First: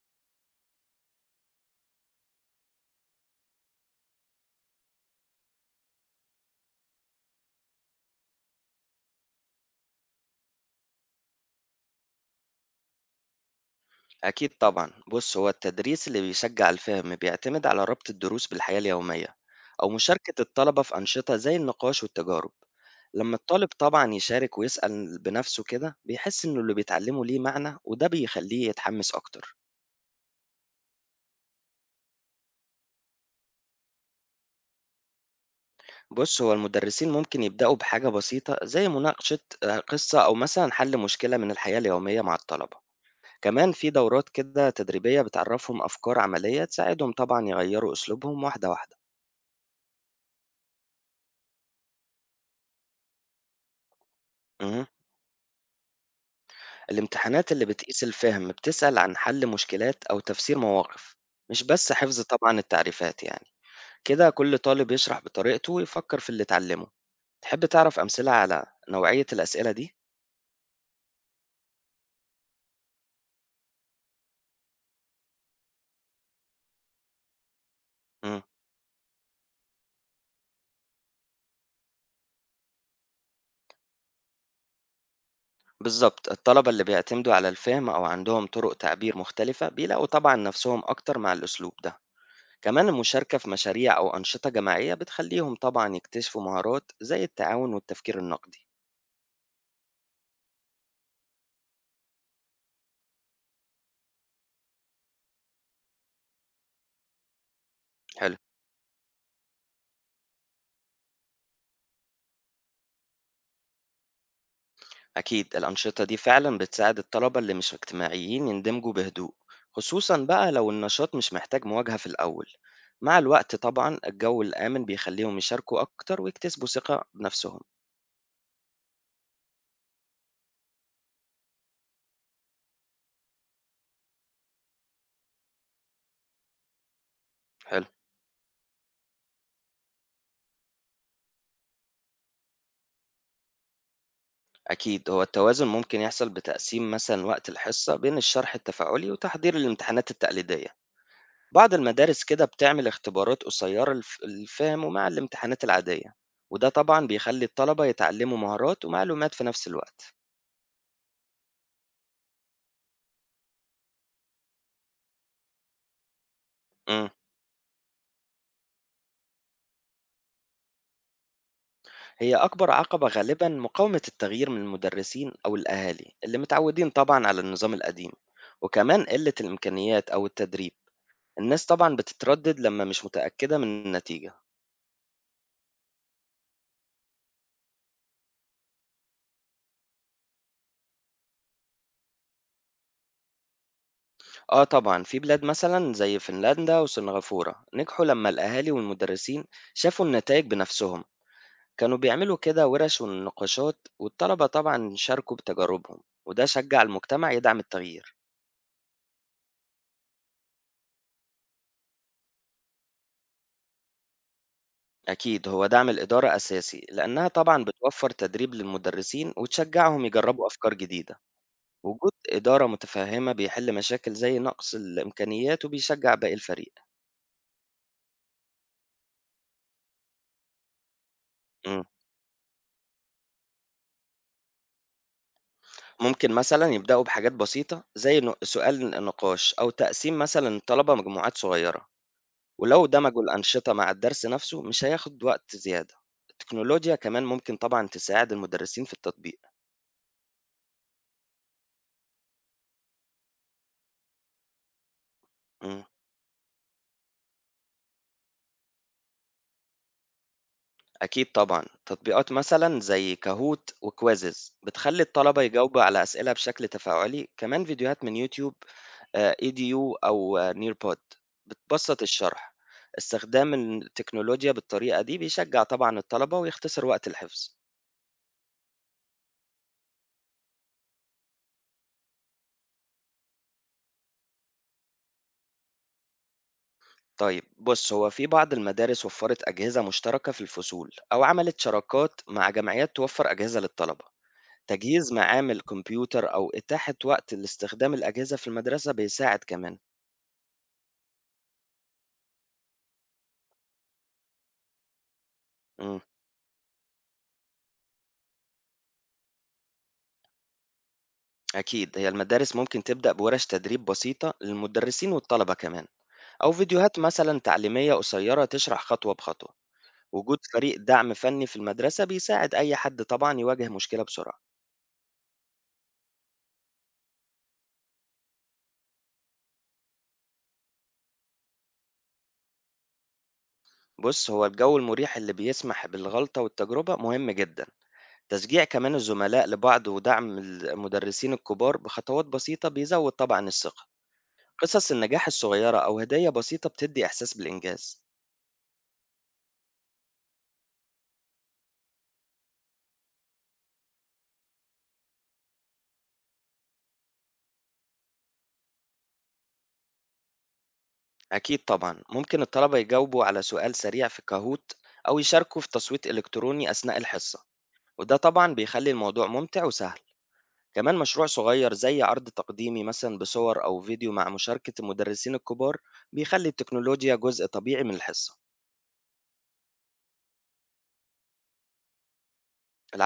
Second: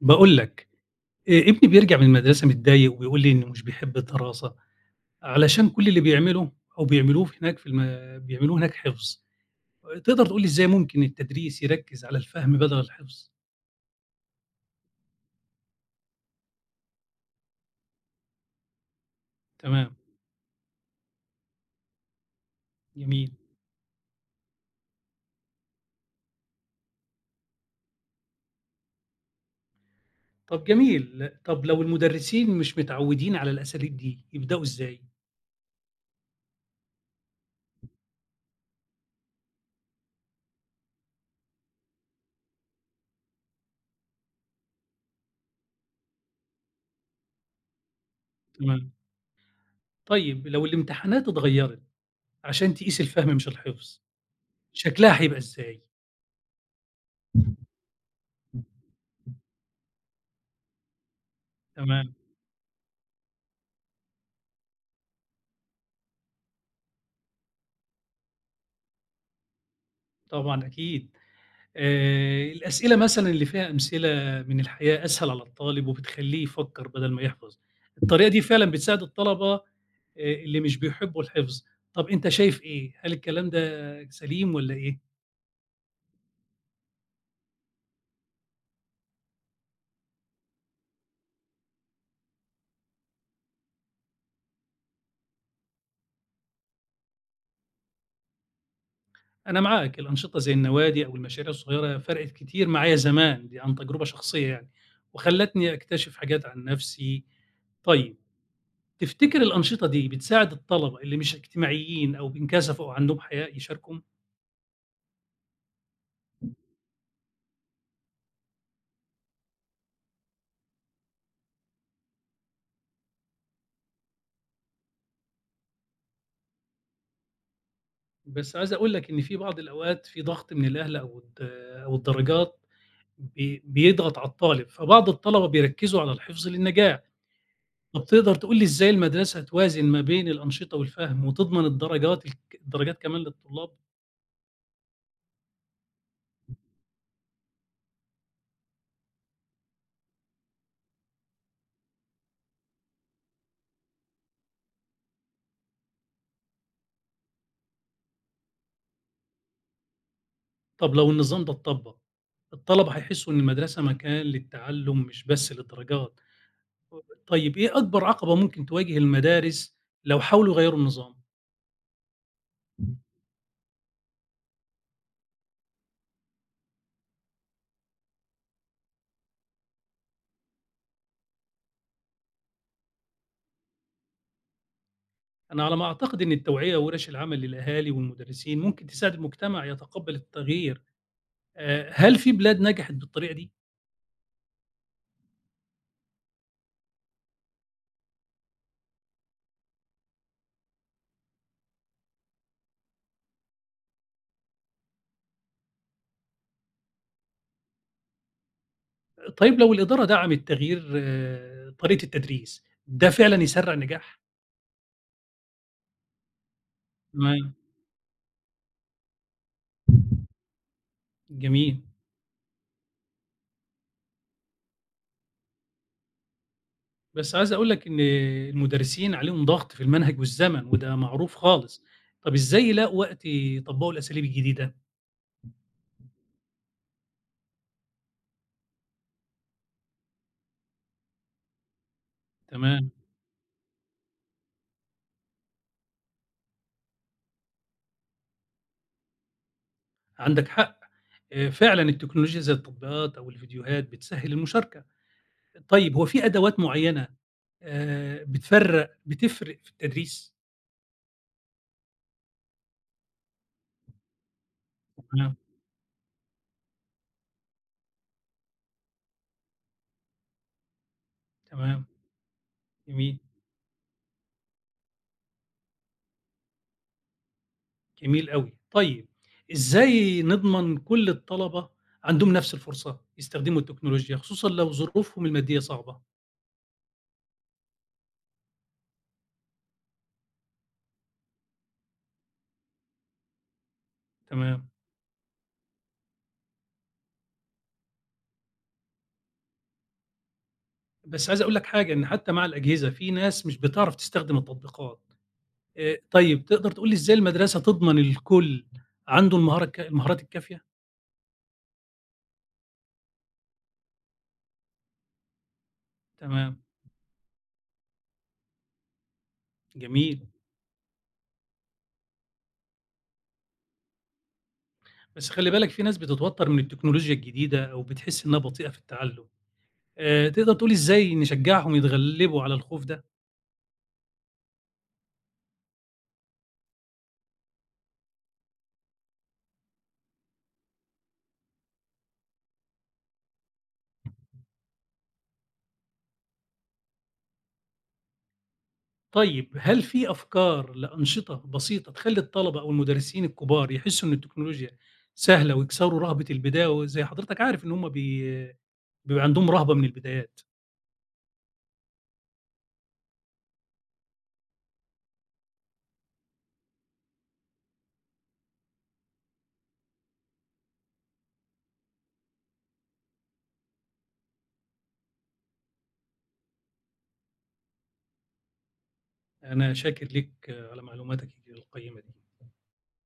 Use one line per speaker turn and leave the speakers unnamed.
باقول لك، ابني بيرجع من المدرسة متضايق وبيقول لي إنه مش بيحب الدراسة، علشان كل اللي بيعمله أو بيعملوه في هناك في الم بيعملوه هناك حفظ. تقدر تقول لي إزاي ممكن التدريس يركّز على الفهم بدل الحفظ؟
أكيد طبعًا، بُص هو التدريس اللي بيشجّع الفهم بيعتمد على ربط الدروس بالحياة اليومية، أو
تمام،
مشاركة الطلبة في أنشطة زي النقاش والتجارب.
جميل.
لمّا الطالب طبعًا يشارك ويسأل بنفسه كده بيحس إنه اللي بيتعلمه ليه معنى وده بيخلّيه يتحمس أكتر.
طب جميل، طب لو المدرسين مش متعودين على الأساليب دي، يبدأوا إزاي؟
بُص هو المدرسين ممكن يبدأوا بحاجة بسيطة زي مناقشة قصة أو مثلًا حل مشكلة من الحياة اليومية مع الطلبة، كمان في دورات كده تدريبية بتعرّفهم أفكار عملية تساعدهم طبعًا يغيّروا أسلوبهم واحدة
تمام.
واحدة.
طيب لو الامتحانات اتغيّرت عشان تقيس الفهم مش الحفظ،
اهم.
شكلها هيبقى إزاي؟
الامتحانات اللي بتقيس الفهم بتسأل عن حل مشكلات أو تفسير مواقف مش بس
تمام،
حفظ طبعا التعريفات يعني. كده كل طالب يشرح بطريقته ويفكر في اللي اتعلمه. تحب تعرف أمثلة على نوعية الأسئلة دي؟
طبعًا أكيد. الأسئلة مثلًا اللي فيها أمثلة من الحياة أسهل على الطالب وبتخلّيه يفكّر بدل ما يحفظ. الطريقة دي
مم.
فعلًا بتساعد الطلبة اللي مش بيحبّوا الحفظ. طَب أنت شايف إيه، هل الكلام ده سليم والّا إيه؟
بالظبط الطلبة اللي بيعتمدوا على الفهم أو عندهم طرق تعبير مختلفة بيلاقوا طبعا نفسهم أكتر مع الأسلوب ده. كمان المشاركة في مشاريع أو أنشطة جماعية بتخليهم طبعا يكتشفوا مهارات زي التعاون والتفكير النقدي.
أنا معاك، الأنشطة زي النوادي أو المشاريع الصغيرة فرقت كتير معايا زمان، دي عن تجربة شخصية يعني، وخلّتني أكتشف حاجات عن نَفْسي. طيب
حلو.
تفتكر الأنشطة دي بتساعد الطلبة اللي مش اجتماعيين أو بينكسفوا أو عندهم حياء يشاركوا؟
أكيد الأنشطة دي فعلا بتساعد الطلبة اللي مش اجتماعيين يندمجوا بهدوء. خصوصا بقى لو النشاط مش محتاج مواجهة في الأول. مع الوقت طبعا الجو الآمن بيخليهم يشاركوا أكتر ويكتسبوا ثقة بنفسهم.
بس عايز أقول لك إن في بعض الأوقات في ضغط من الأهل أو الدرجات بيضغط على الطالب، فبعض الطلبة بيركّزوا على الحفظ للنجاح،
حلو.
طب تقدر تقول لي إزاي المدرسة توازن ما بين الأنشطة والفهم وتضمن الدرجات كمان للطلاب؟
أكيد هو التوازن ممكن يحصل بتقسيم مثلا وقت الحصة بين الشرح التفاعلي وتحضير الامتحانات التقليدية. بعض المدارس كده بتعمل اختبارات قصيرة للفهم مع الامتحانات العادية، وده طبعا بيخلي الطلبة يتعلموا مهارات ومعلومات في نفس الوقت.
طب لو النظام ده اتطبّق، الطلبة هيحسّوا إن المدرسة مكان للتعلُّم مش بس للدرجات،
مم.
طيب إيه أكبر عقبة ممكن تواجه المدارس لو حاولوا يغيّروا النظام؟
هي أكبر عقبة غالبًا مقاومة التغيير من المدرسين أو الأهالي اللي متعودين طبعًا على النظام القديم، وكمان قلة الإمكانيات أو التدريب. الناس طبعًا بتتردد لما مش متأكدة من النتيجة.
أنا على ما أعتقد إن التوعية وورش العمل للأهالي والمدرسين ممكن تساعد المجتمع يتقبل التغيير، هل في بلاد نجحت بالطريقة دي؟
آه طبعًا، في بلاد مثلًا زي فنلندا وسنغافورة نجحوا لما الأهالي والمدرسين شافوا النتائج بنفسهم، كانوا بيعملوا كده ورش ونقاشات والطلبة طبعًا شاركوا بتجاربهم، وده شجع المجتمع يدعم التغيير.
طيب لو الإدارة دعمت تغيير طريقة التدريس، ده فعلًا يسرّع النجاح؟
أكيد هو دعم الإدارة أساسي لأنها
تمام،
طبعا بتوفر تدريب للمدرسين وتشجعهم يجربوا أفكار جديدة.
جميل،
وجود إدارة متفهمة بيحل مشاكل زي نقص الإمكانيات وبيشجع باقي الفريق.
بس عايز أقول لك إن المدرسين عليهم ضغط في المنهج والزمن وده معروف خالص،
مم.
طب إزاي يلاقوا وقت يطبّقوا الأساليب الجديدة؟
ممكن مثلا يبدأوا بحاجات بسيطة زي سؤال نقاش أو تقسيم مثلا الطلبة مجموعات صغيرة. ولو
تمام،
دمجوا الأنشطة مع الدرس نفسه مش هياخد وقت زيادة. التكنولوجيا كمان ممكن طبعا تساعد المدرسين في التطبيق.
عندك حق، فعلًا التكنولوجيا زي التطبيقات أو الفيديوهات بتسهّل المشاركة.
مم.
طيب هو في أدوات معيّنة بتفرّق بتفرق في التدريس؟
أكيد طبعًا، تطبيقات مثلًا زي كاهوت وكويزز بتخلّي
تمام،
الطلبة يجاوبوا على أسئلة بشكل تفاعلي، كمان فيديوهات من يوتيوب edu أو nearpod
تمام،
بتبسّط الشرح.
جميل،
استخدام التكنولوجيا بالطريقة دي بيشجّع طبعًا الطلبة ويختصر وقت الحفظ.
جميل أوي. طيب إزاي نضمن كل الطلبة عندهم نفس الفرصة يستخدموا التكنولوجيا، خصوصًا لو ظروفهم المادية صعبة؟
طيب بُص، هو في بعض المدارس وفّرت أجهزة مشتركة في الفصول أو عملت شراكات مع جمعيات توفّر أجهزة للطلبة.
تمام،
تجهيز معامل كمبيوتر أو إتاحة وقت لاستخدام الأجهزة في المدرسة بيساعد كمان.
بس عايز أقول لك حاجة، إن حتى مع الأجهزة في ناس مش بتعرف تستخدم التطبيقات.
إمم.
طيب تقدر تقول لي إزاي المدرسة تضمن الكل عنده المهارة الك المهارات الكافية؟
أكيد هي المدارس ممكن تبدأ بورش تدريب بسيطة للمدرسين والطلبة كمان، أو
تمام،
فيديوهات مثلا تعليمية قصيرة تشرح خطوة بخطوة.
جميل.
وجود فريق دعم فني في المدرسة بيساعد أي حد طبعا يواجه مشكلة بسرعة.
بس خلّي بالك في ناس بتتوتّر من التكنولوجيا الجديدة أو بتحس إنها بطيئة في التعلُّم، تقدر تقول إزاي نشجّعهم يتغلّبوا على الخوف ده؟
بص هو الجو المريح اللي بيسمح بالغلطة والتجربة مهم جدا. تشجيع كمان الزملاء لبعض ودعم المدرسين الكبار بخطوات بسيطة بيزود طبعا الثقة. قصص النجاح الصغيرة أو هدية بسيطة بتدي إحساس بالإنجاز.
طيب هل في أفكار لأنشطة بسيطة تخلّي الطلبة أو المدرسين الكبار يحسّوا إن التكنولوجيا سهلة ويكسروا رهبة البداية وزي حضرتك عارف إن هم بيبقى عندهم رهبة من البدايات،
أكيد طبعًا، ممكن الطلبة يجاوبوا على سؤال سريع في كاهوت أو يشاركوا في تصويت إلكتروني أثناء الحصة، وده طبعًا بيخلي الموضوع ممتع وسهل، كمان مشروع صغير زي عرض تقديمي مثلًا بصور أو فيديو مع مشاركة المدرسين الكبار بيخلي التكنولوجيا جزء طبيعي من الحصة.
أنا شاكر ليك على معلوماتك القيّمة دي.
العفو.